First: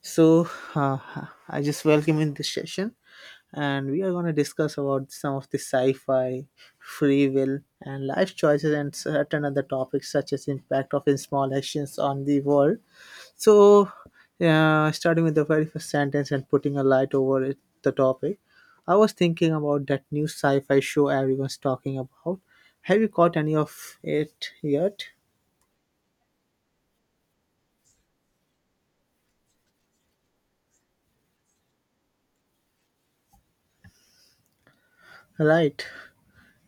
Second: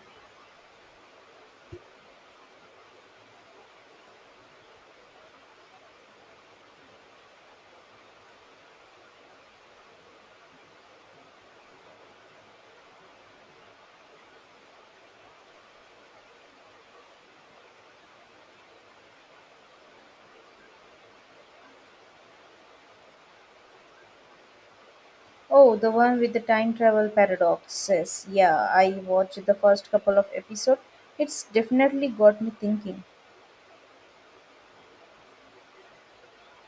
So uh, I just welcome in this session, and we are going to discuss about some of the sci-fi, free will, and life choices, and certain other topics such as impact of in small actions on the world. So, starting with the very first sentence and putting a light over it, the topic, I was thinking about that new sci-fi show everyone's talking about. Have you caught any of it yet? Oh, the one with the time travel paradoxes. Yeah, I watched the first couple of episodes. It's definitely got me thinking. Right.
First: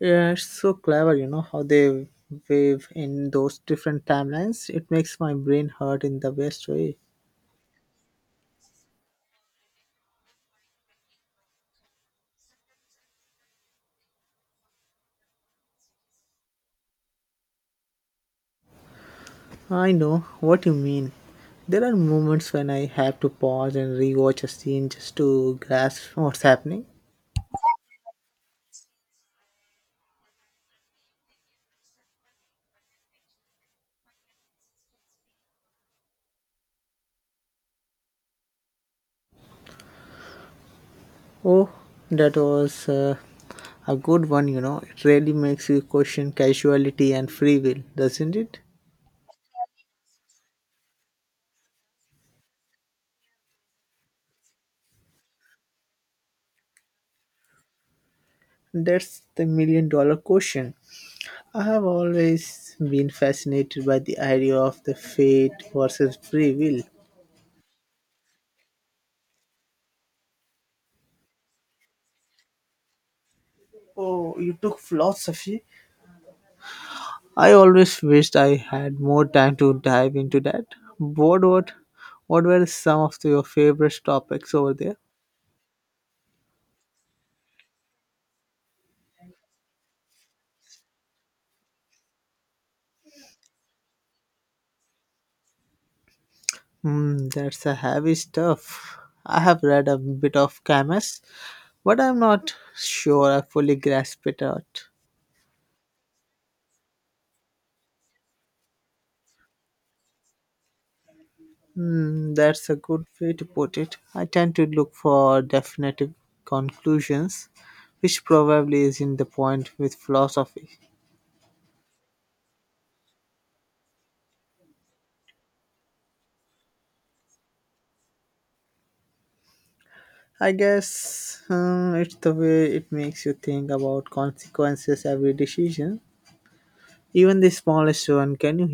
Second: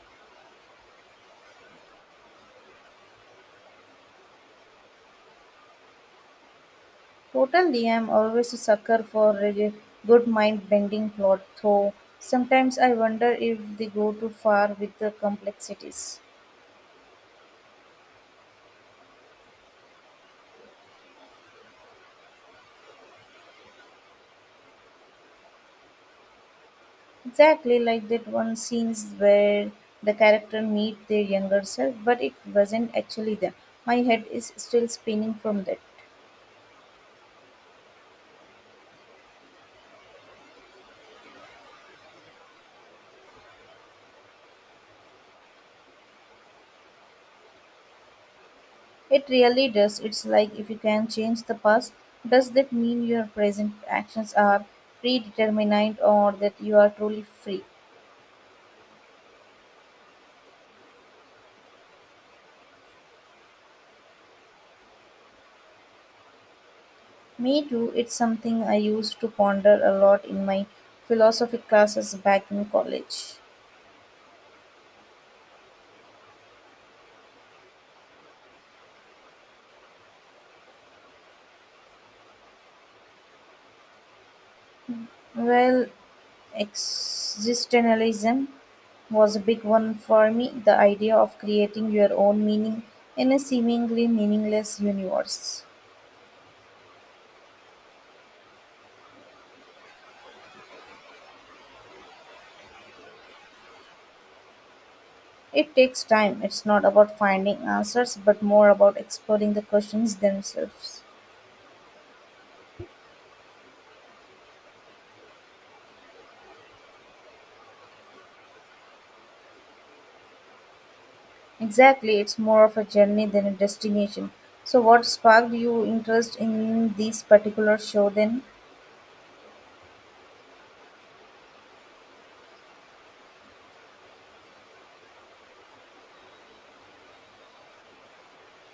Yeah, it's so clever, you know, how they wave in those different timelines. It makes my brain hurt in the best way. Totally, I'm always a sucker for a good mind bending plot, though sometimes I wonder if they go too far with the complexities. I know what you mean. There are moments when I have to pause and rewatch a scene just to grasp what's happening. Exactly like that one scenes where the character meet their younger self, but it wasn't actually them. My head is still spinning from that. Oh, that was a good one, you know. It really makes you question casuality and free will, doesn't it? It really does. It's like if you can change the past, does that mean your present actions are predetermined or that you are truly free? That's the million dollar question. I have always been fascinated by the idea of the fate versus free will. Me too. It's something I used to ponder a lot in my philosophy classes back in college. Oh, you took philosophy? I always wished I had more time to dive into that. What what what were some of your favorite topics over there? Well, existentialism was a big one for me the idea of creating your own meaning in a seemingly meaningless universe. Hmm, that's a heavy stuff. I have read a bit of Camus, but I'm not sure I fully grasp it out. It takes time. It's not about finding answers, but more about exploring the questions themselves. Hmm, that's a good way to put it. I tend to look for definitive conclusions, which probably isn't the point with philosophy. Exactly, it's more of a journey than a destination. So, what sparked your interest in this particular show then? I guess it's the way it makes you think about consequences every decision. Even the smallest one can you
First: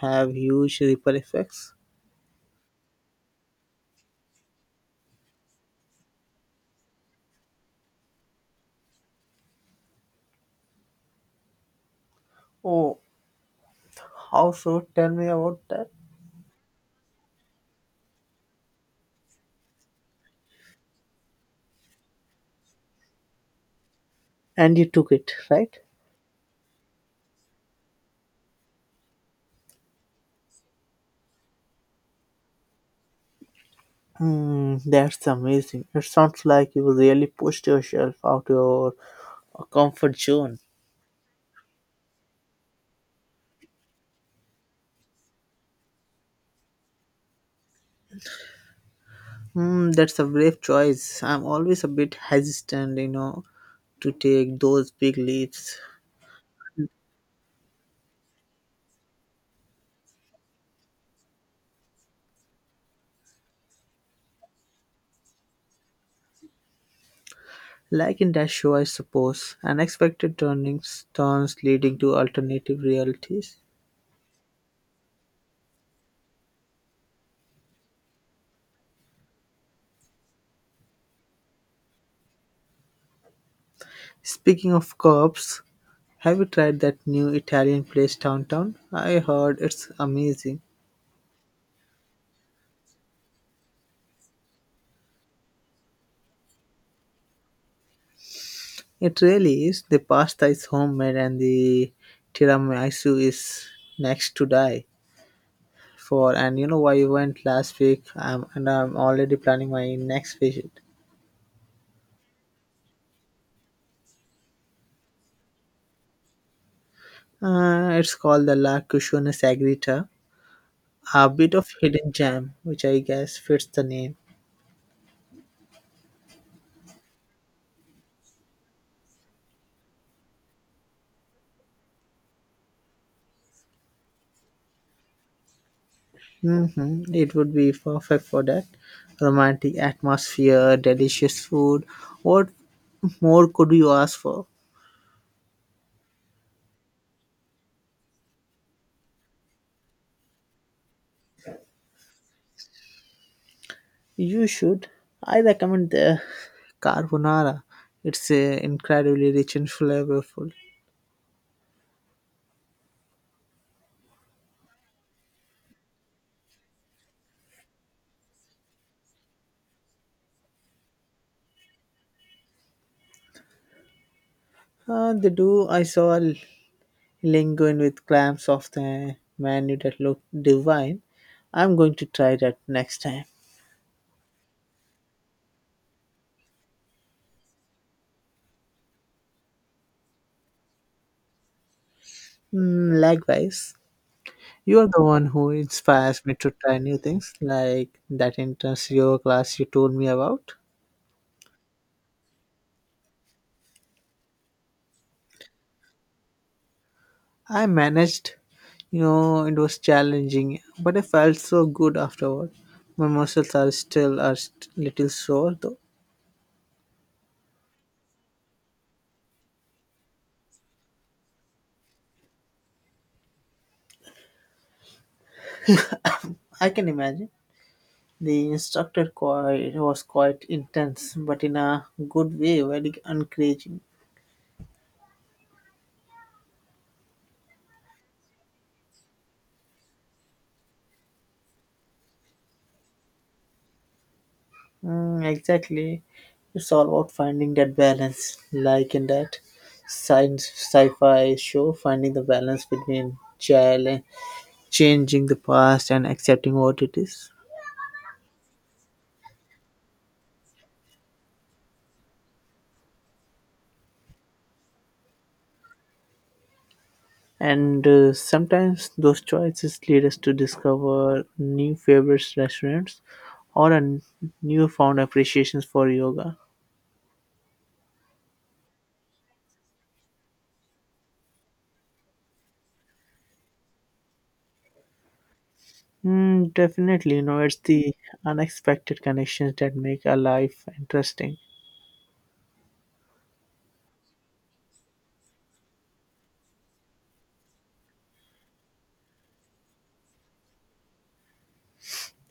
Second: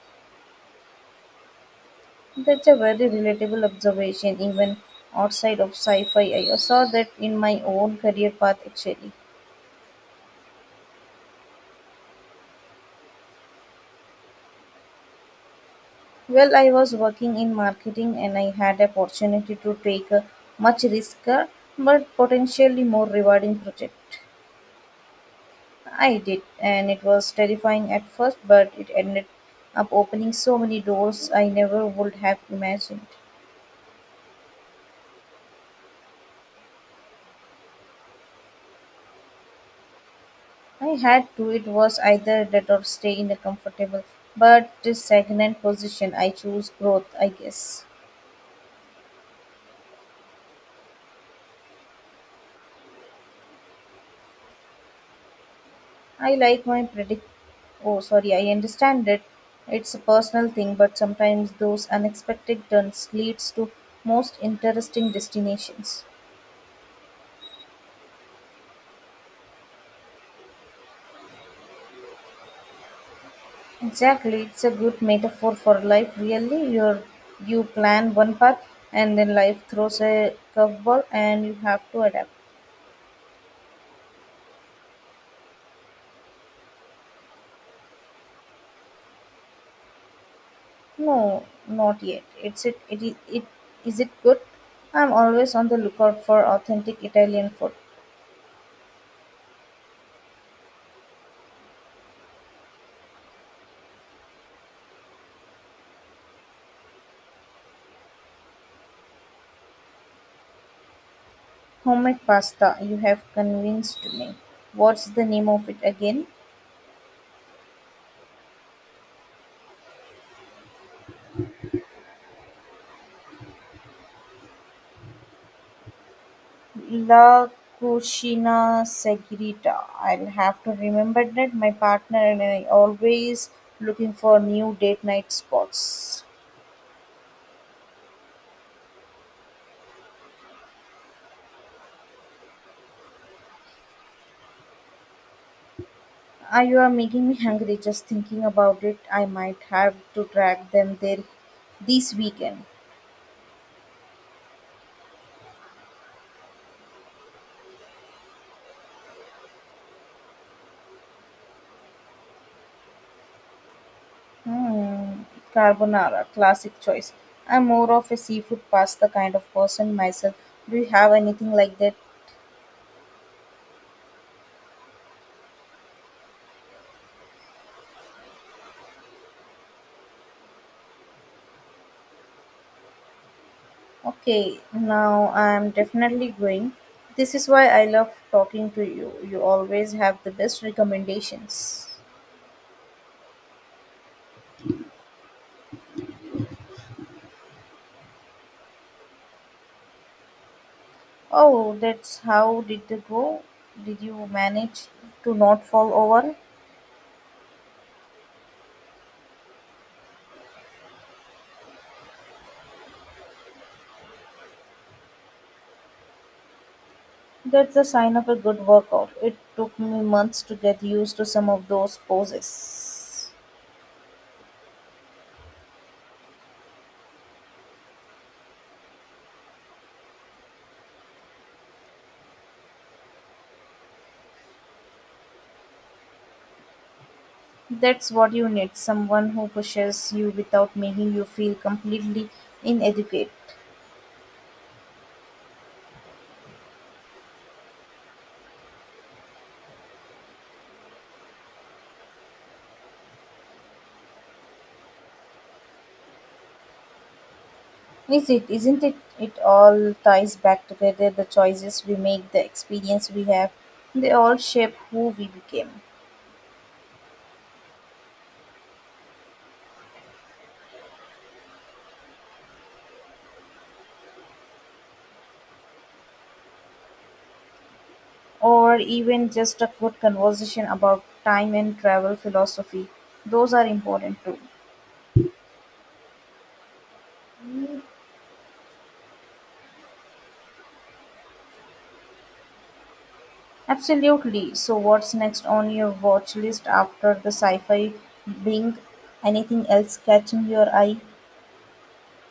hu- have huge ripple effects. That's a very relatable observation, even outside of sci fi. I saw that in my own career path actually. Oh, how so? Tell me about that. Well, I was working in marketing and I had the opportunity to take a much riskier but potentially more rewarding project. And you took it, right? I did, and it was terrifying at first, but it ended up opening so many doors I never would have imagined. Hmm, that's amazing. It sounds like you really pushed yourself out your comfort zone. I had to, it was either that or stay in a comfortable but stagnant position. I choose growth, I guess. Hmm, that's a brave choice. I'm always a bit hesitant, you know, to take those big leaps. I like my predict. Oh, sorry, I understand that it's a personal thing, but sometimes those unexpected turns leads to most interesting destinations. Like in that show, I suppose, unexpected turns leading to alternative realities. Exactly, it's a good metaphor for life. Really, you plan one path, and then life throws a curveball, and you have to adapt. Speaking of cops, have you tried that new Italian place downtown? I heard it's amazing. No, not yet. It is it good. I'm always on the lookout for authentic Italian food, It really is. The pasta is homemade and the tiramisu is next to die for. And you know why you went last week? And I'm already planning my next visit. homemade pasta. You have convinced me. What's the name of it again? It's called the La Cucina Sagrita, a bit of hidden gem, which I guess fits the name. La cucina segreta. I'll have to remember that. My partner and I always looking for new date night spots. Hmm It would be perfect for that romantic atmosphere, delicious food. What more could you ask for? Ah, you are making me hungry just thinking about it. I might have to drag them there this weekend. You should. I recommend the carbonara. It's incredibly rich and flavorful. Hmm, carbonara, classic choice. I'm more of a seafood pasta kind of person myself. Do you have anything like that? They do. I saw a linguine with clams off the menu that looked divine. I'm going to try that next time. Okay, now I'm definitely going. This is why I love talking to you. You always have the best recommendations. Mm, likewise, you are the one who inspires me to try new things, like that intense yoga class you told me about. Oh, that's how did it go? Did you manage to not fall over? I managed, you know, it was challenging, but I felt so good afterward. My muscles are still a little sore, though. That's a sign of a good workout. It took me months to get used to some of those poses. I can imagine. The instructor was quite intense, but in a good way, very encouraging. That's what you need someone who pushes you without making you feel completely inadequate. Mm, exactly. It's all about finding that balance, like in that science sci-fi show, finding the balance between child changing the past and accepting what it is. Is it? Isn't it? It all ties back together. The choices we make, the experience we have, they all shape who we became. And sometimes those choices lead us to discover new favorite restaurants or a newfound appreciations for yoga. Or even just a good conversation about time and travel philosophy. Those are important too. Mm, definitely, you know, it's the unexpected connections that make a life interesting. Absolutely. So, what's next on your watch list after the sci fi being anything else catching your eye?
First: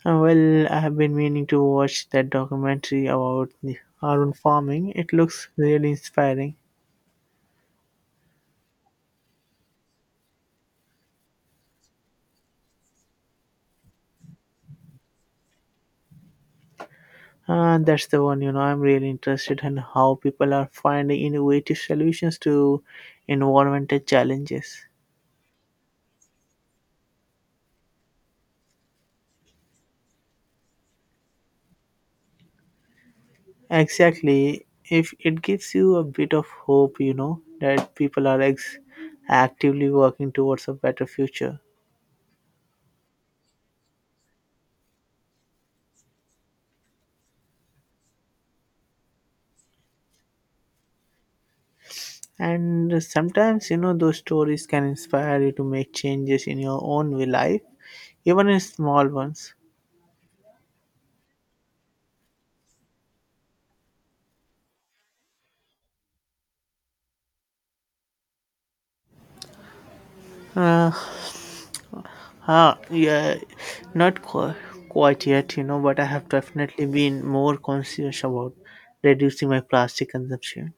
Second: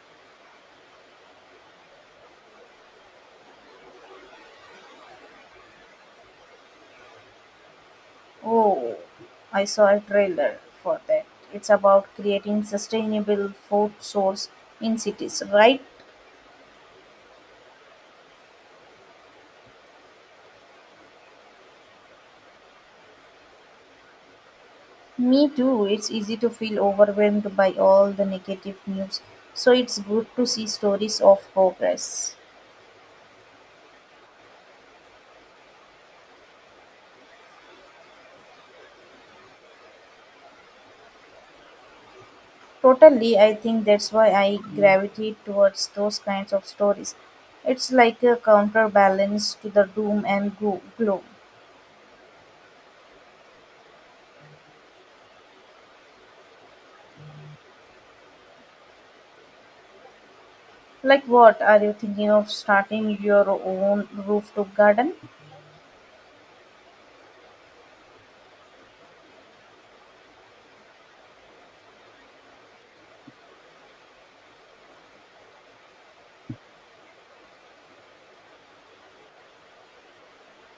Well, I have been meaning to watch that documentary about the arun farming. It looks really inspiring, Oh, I saw a trailer for that. It's about creating sustainable food source in cities, right? and that's the one. You know, I'm really interested in how people are finding innovative solutions to environmental challenges. Me too. It's easy to feel overwhelmed by all the negative news. So it's good to see stories of progress. Exactly. If it gives you a bit of hope, you know, that people are actively working towards a better future. Totally, I think that's why I gravitate towards those kinds of stories. It's like a counterbalance to the doom and gloom. And sometimes, you know, those stories can inspire you to make changes in your own life, even in small ones. Like what? Are you thinking of starting your own rooftop garden? Uh, yeah, not quite, quite yet, you know, but I have definitely been more conscious about reducing my plastic consumption.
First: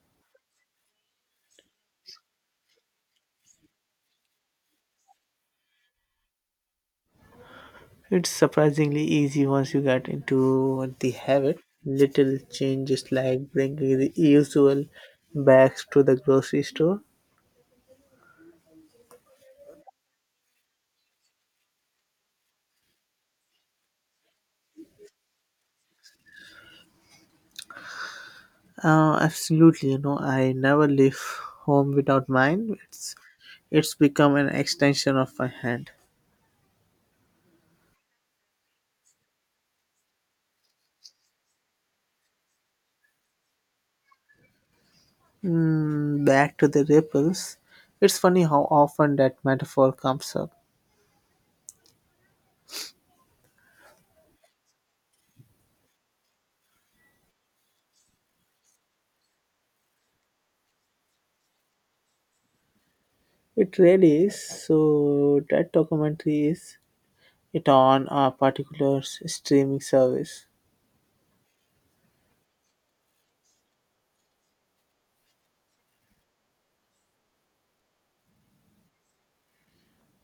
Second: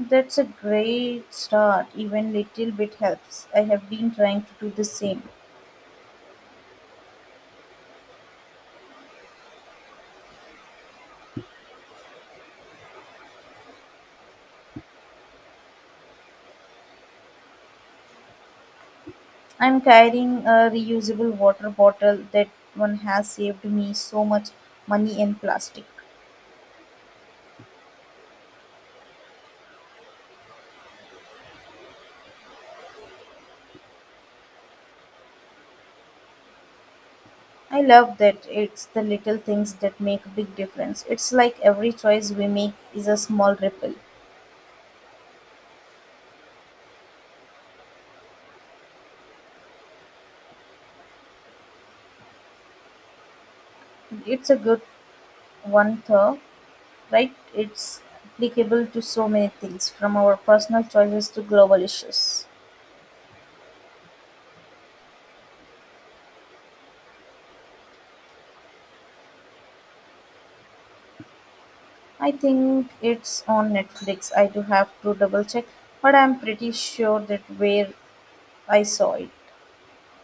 That's a great start. Even little bit helps. I have been trying to do the same. It's surprisingly easy once you get into the habit. Little changes like bringing the usual bags to the grocery store. I'm carrying a reusable water bottle. That one has saved me so much money and plastic. Absolutely, you know, I never leave home without mine. It's become an extension of my hand. I love that it's the little things that make a big difference. It's like every choice we make is a small ripple. Mm, back to the ripples. It's funny how often that metaphor comes up. It's a good one, though, right? It's applicable to so many things, from our personal choices to global issues. It really is. So that documentary, is it on a particular streaming service? I think it's on Netflix. I do have to double check, but I'm pretty sure that where I saw it.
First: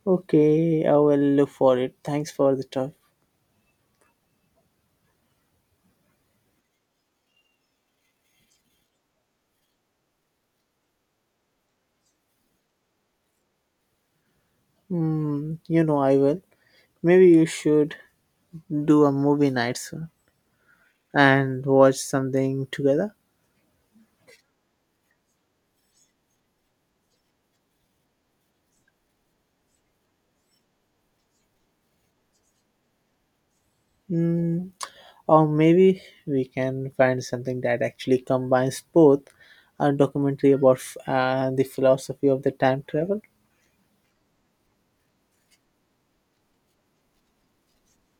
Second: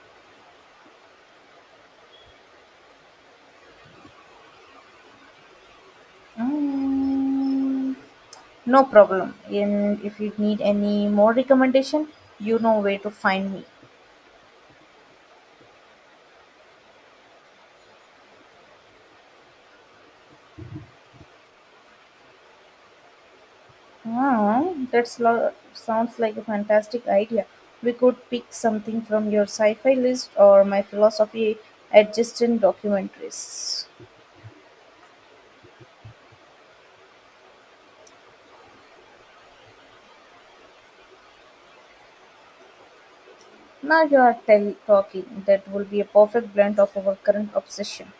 Okay, I will look for it. Thanks for the stuff. Mm. No problem. And if you need any more recommendation, you know where to find me. Hmm, you know I will. Maybe you should do a movie night soon and watch something together. Oh, sounds like a fantastic idea. We could pick something from your sci-fi list or my philosophy adjacent documentaries. Hmm, or maybe we can find something that actually combines both, a documentary about the philosophy of the time travel. Now you are talking. That will be a perfect blend of our current obsession.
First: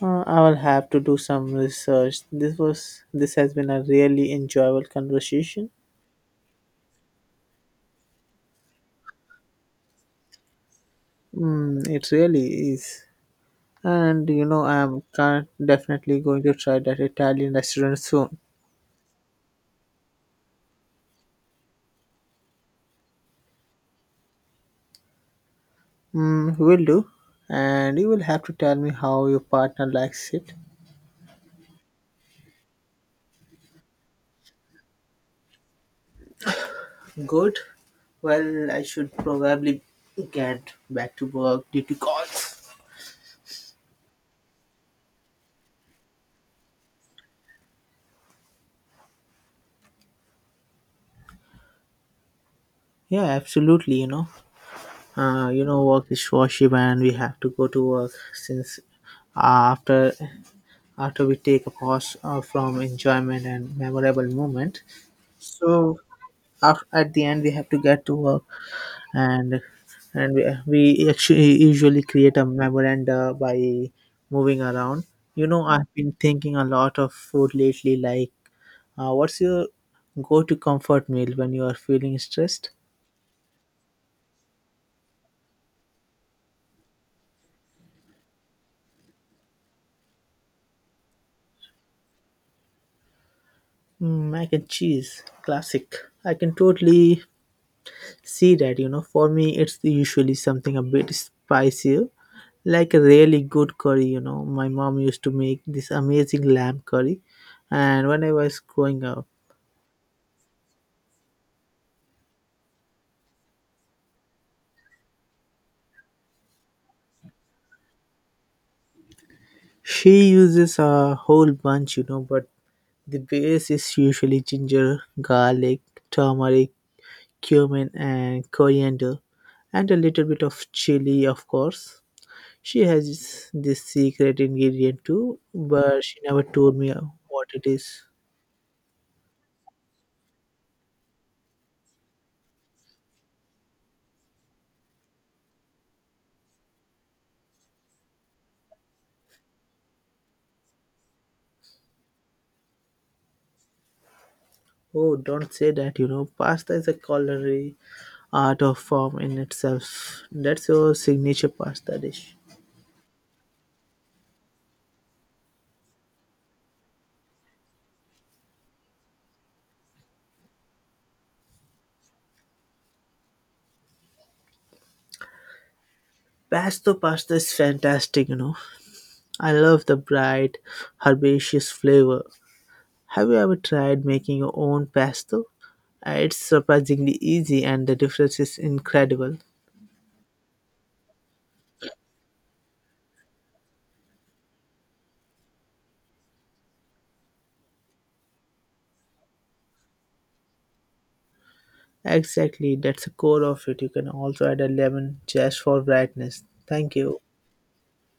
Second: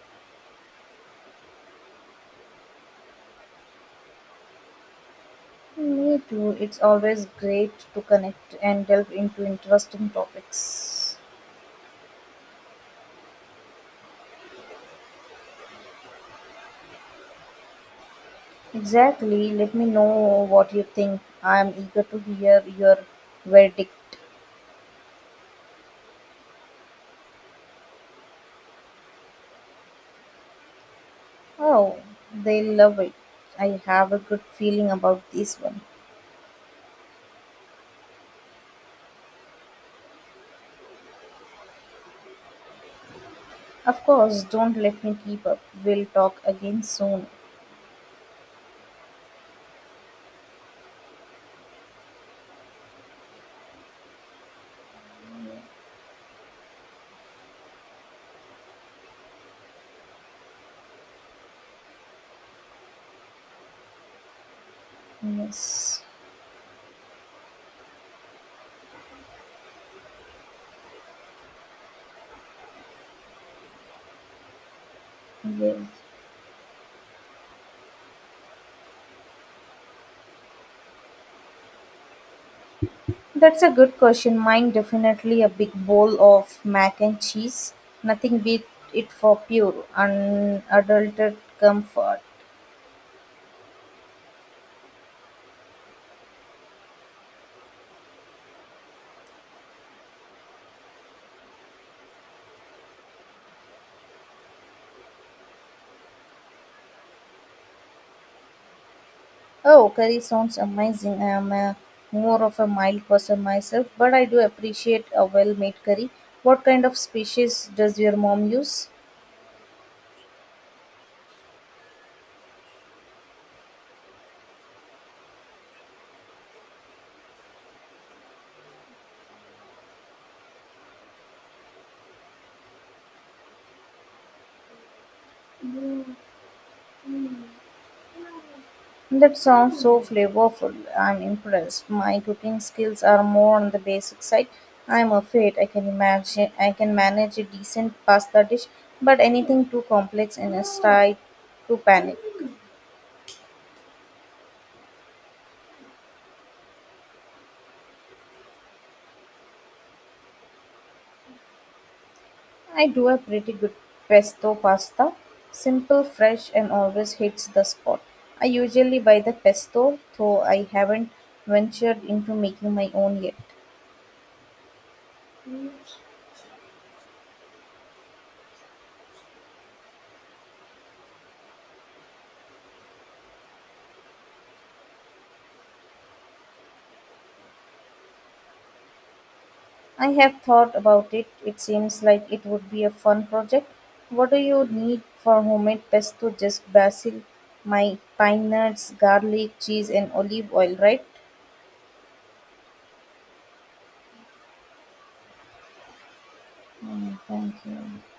I will have to do some research. This has been a really enjoyable conversation. Me too. It's always great to connect and delve into interesting topics. Mm, it really is. And you know I'm definitely going to try that Italian restaurant soon. Exactly. Let me know what you think. I am eager to hear your verdict. Mm, will do, and you will have to tell me how your partner likes it. Oh, they love it. I have a good feeling about this one. Good. Well, I should probably get back to work due to calls. Of course, don't let me keep up. We'll talk again soon. Yeah, absolutely. You know, work is worship, and we have to go to work since after after we take a pause from enjoyment and memorable moment. So Yes. af at the end, we have to get to work. and and we actually usually create a memoranda by moving around. You know, Yes. I've been thinking a lot of food lately, like what's your go-to comfort meal when you are feeling stressed? That's a good question. Mine definitely a big bowl of mac and cheese. Nothing beat it for pure, unadulterated comfort. Mm, mac and cheese, classic. I can totally see that, you know. For me it's usually something a bit spicier, like a really good curry. You know, my mom used to make this amazing lamb curry and when I was growing up. Oh, curry sounds amazing. I am a, more of a mild person myself, but I do appreciate a well made curry. What kind of species does your mom use? She uses a whole bunch, you know, but the base is usually ginger, garlic, turmeric, cumin, and coriander, and a little bit of chili, of course. She has this secret ingredient too, but she never told me what it is. That sounds so flavorful. I'm impressed. My cooking skills are more on the basic side. I'm afraid I can imagine I can manage a decent pasta dish, but anything too complex and I start to panic. Oh, don't say that, you know, pasta is a culinary art of form in itself. That's your signature pasta dish. I do a pretty good pesto pasta. Simple, fresh, and always hits the spot. I usually buy the pesto, though I haven't ventured into making my own yet. Pesto pasta is fantastic, you know. I love the bright herbaceous flavor. Have you ever tried making your own pesto? It's surprisingly easy and the difference is incredible. I have thought about it. It seems like it would be a fun project. What do you need for homemade pesto? Just basil, my pine nuts, garlic, cheese, and olive oil, right? Exactly, that's the core of it. You can also add a lemon just for brightness. Thank Mm, you. thank you.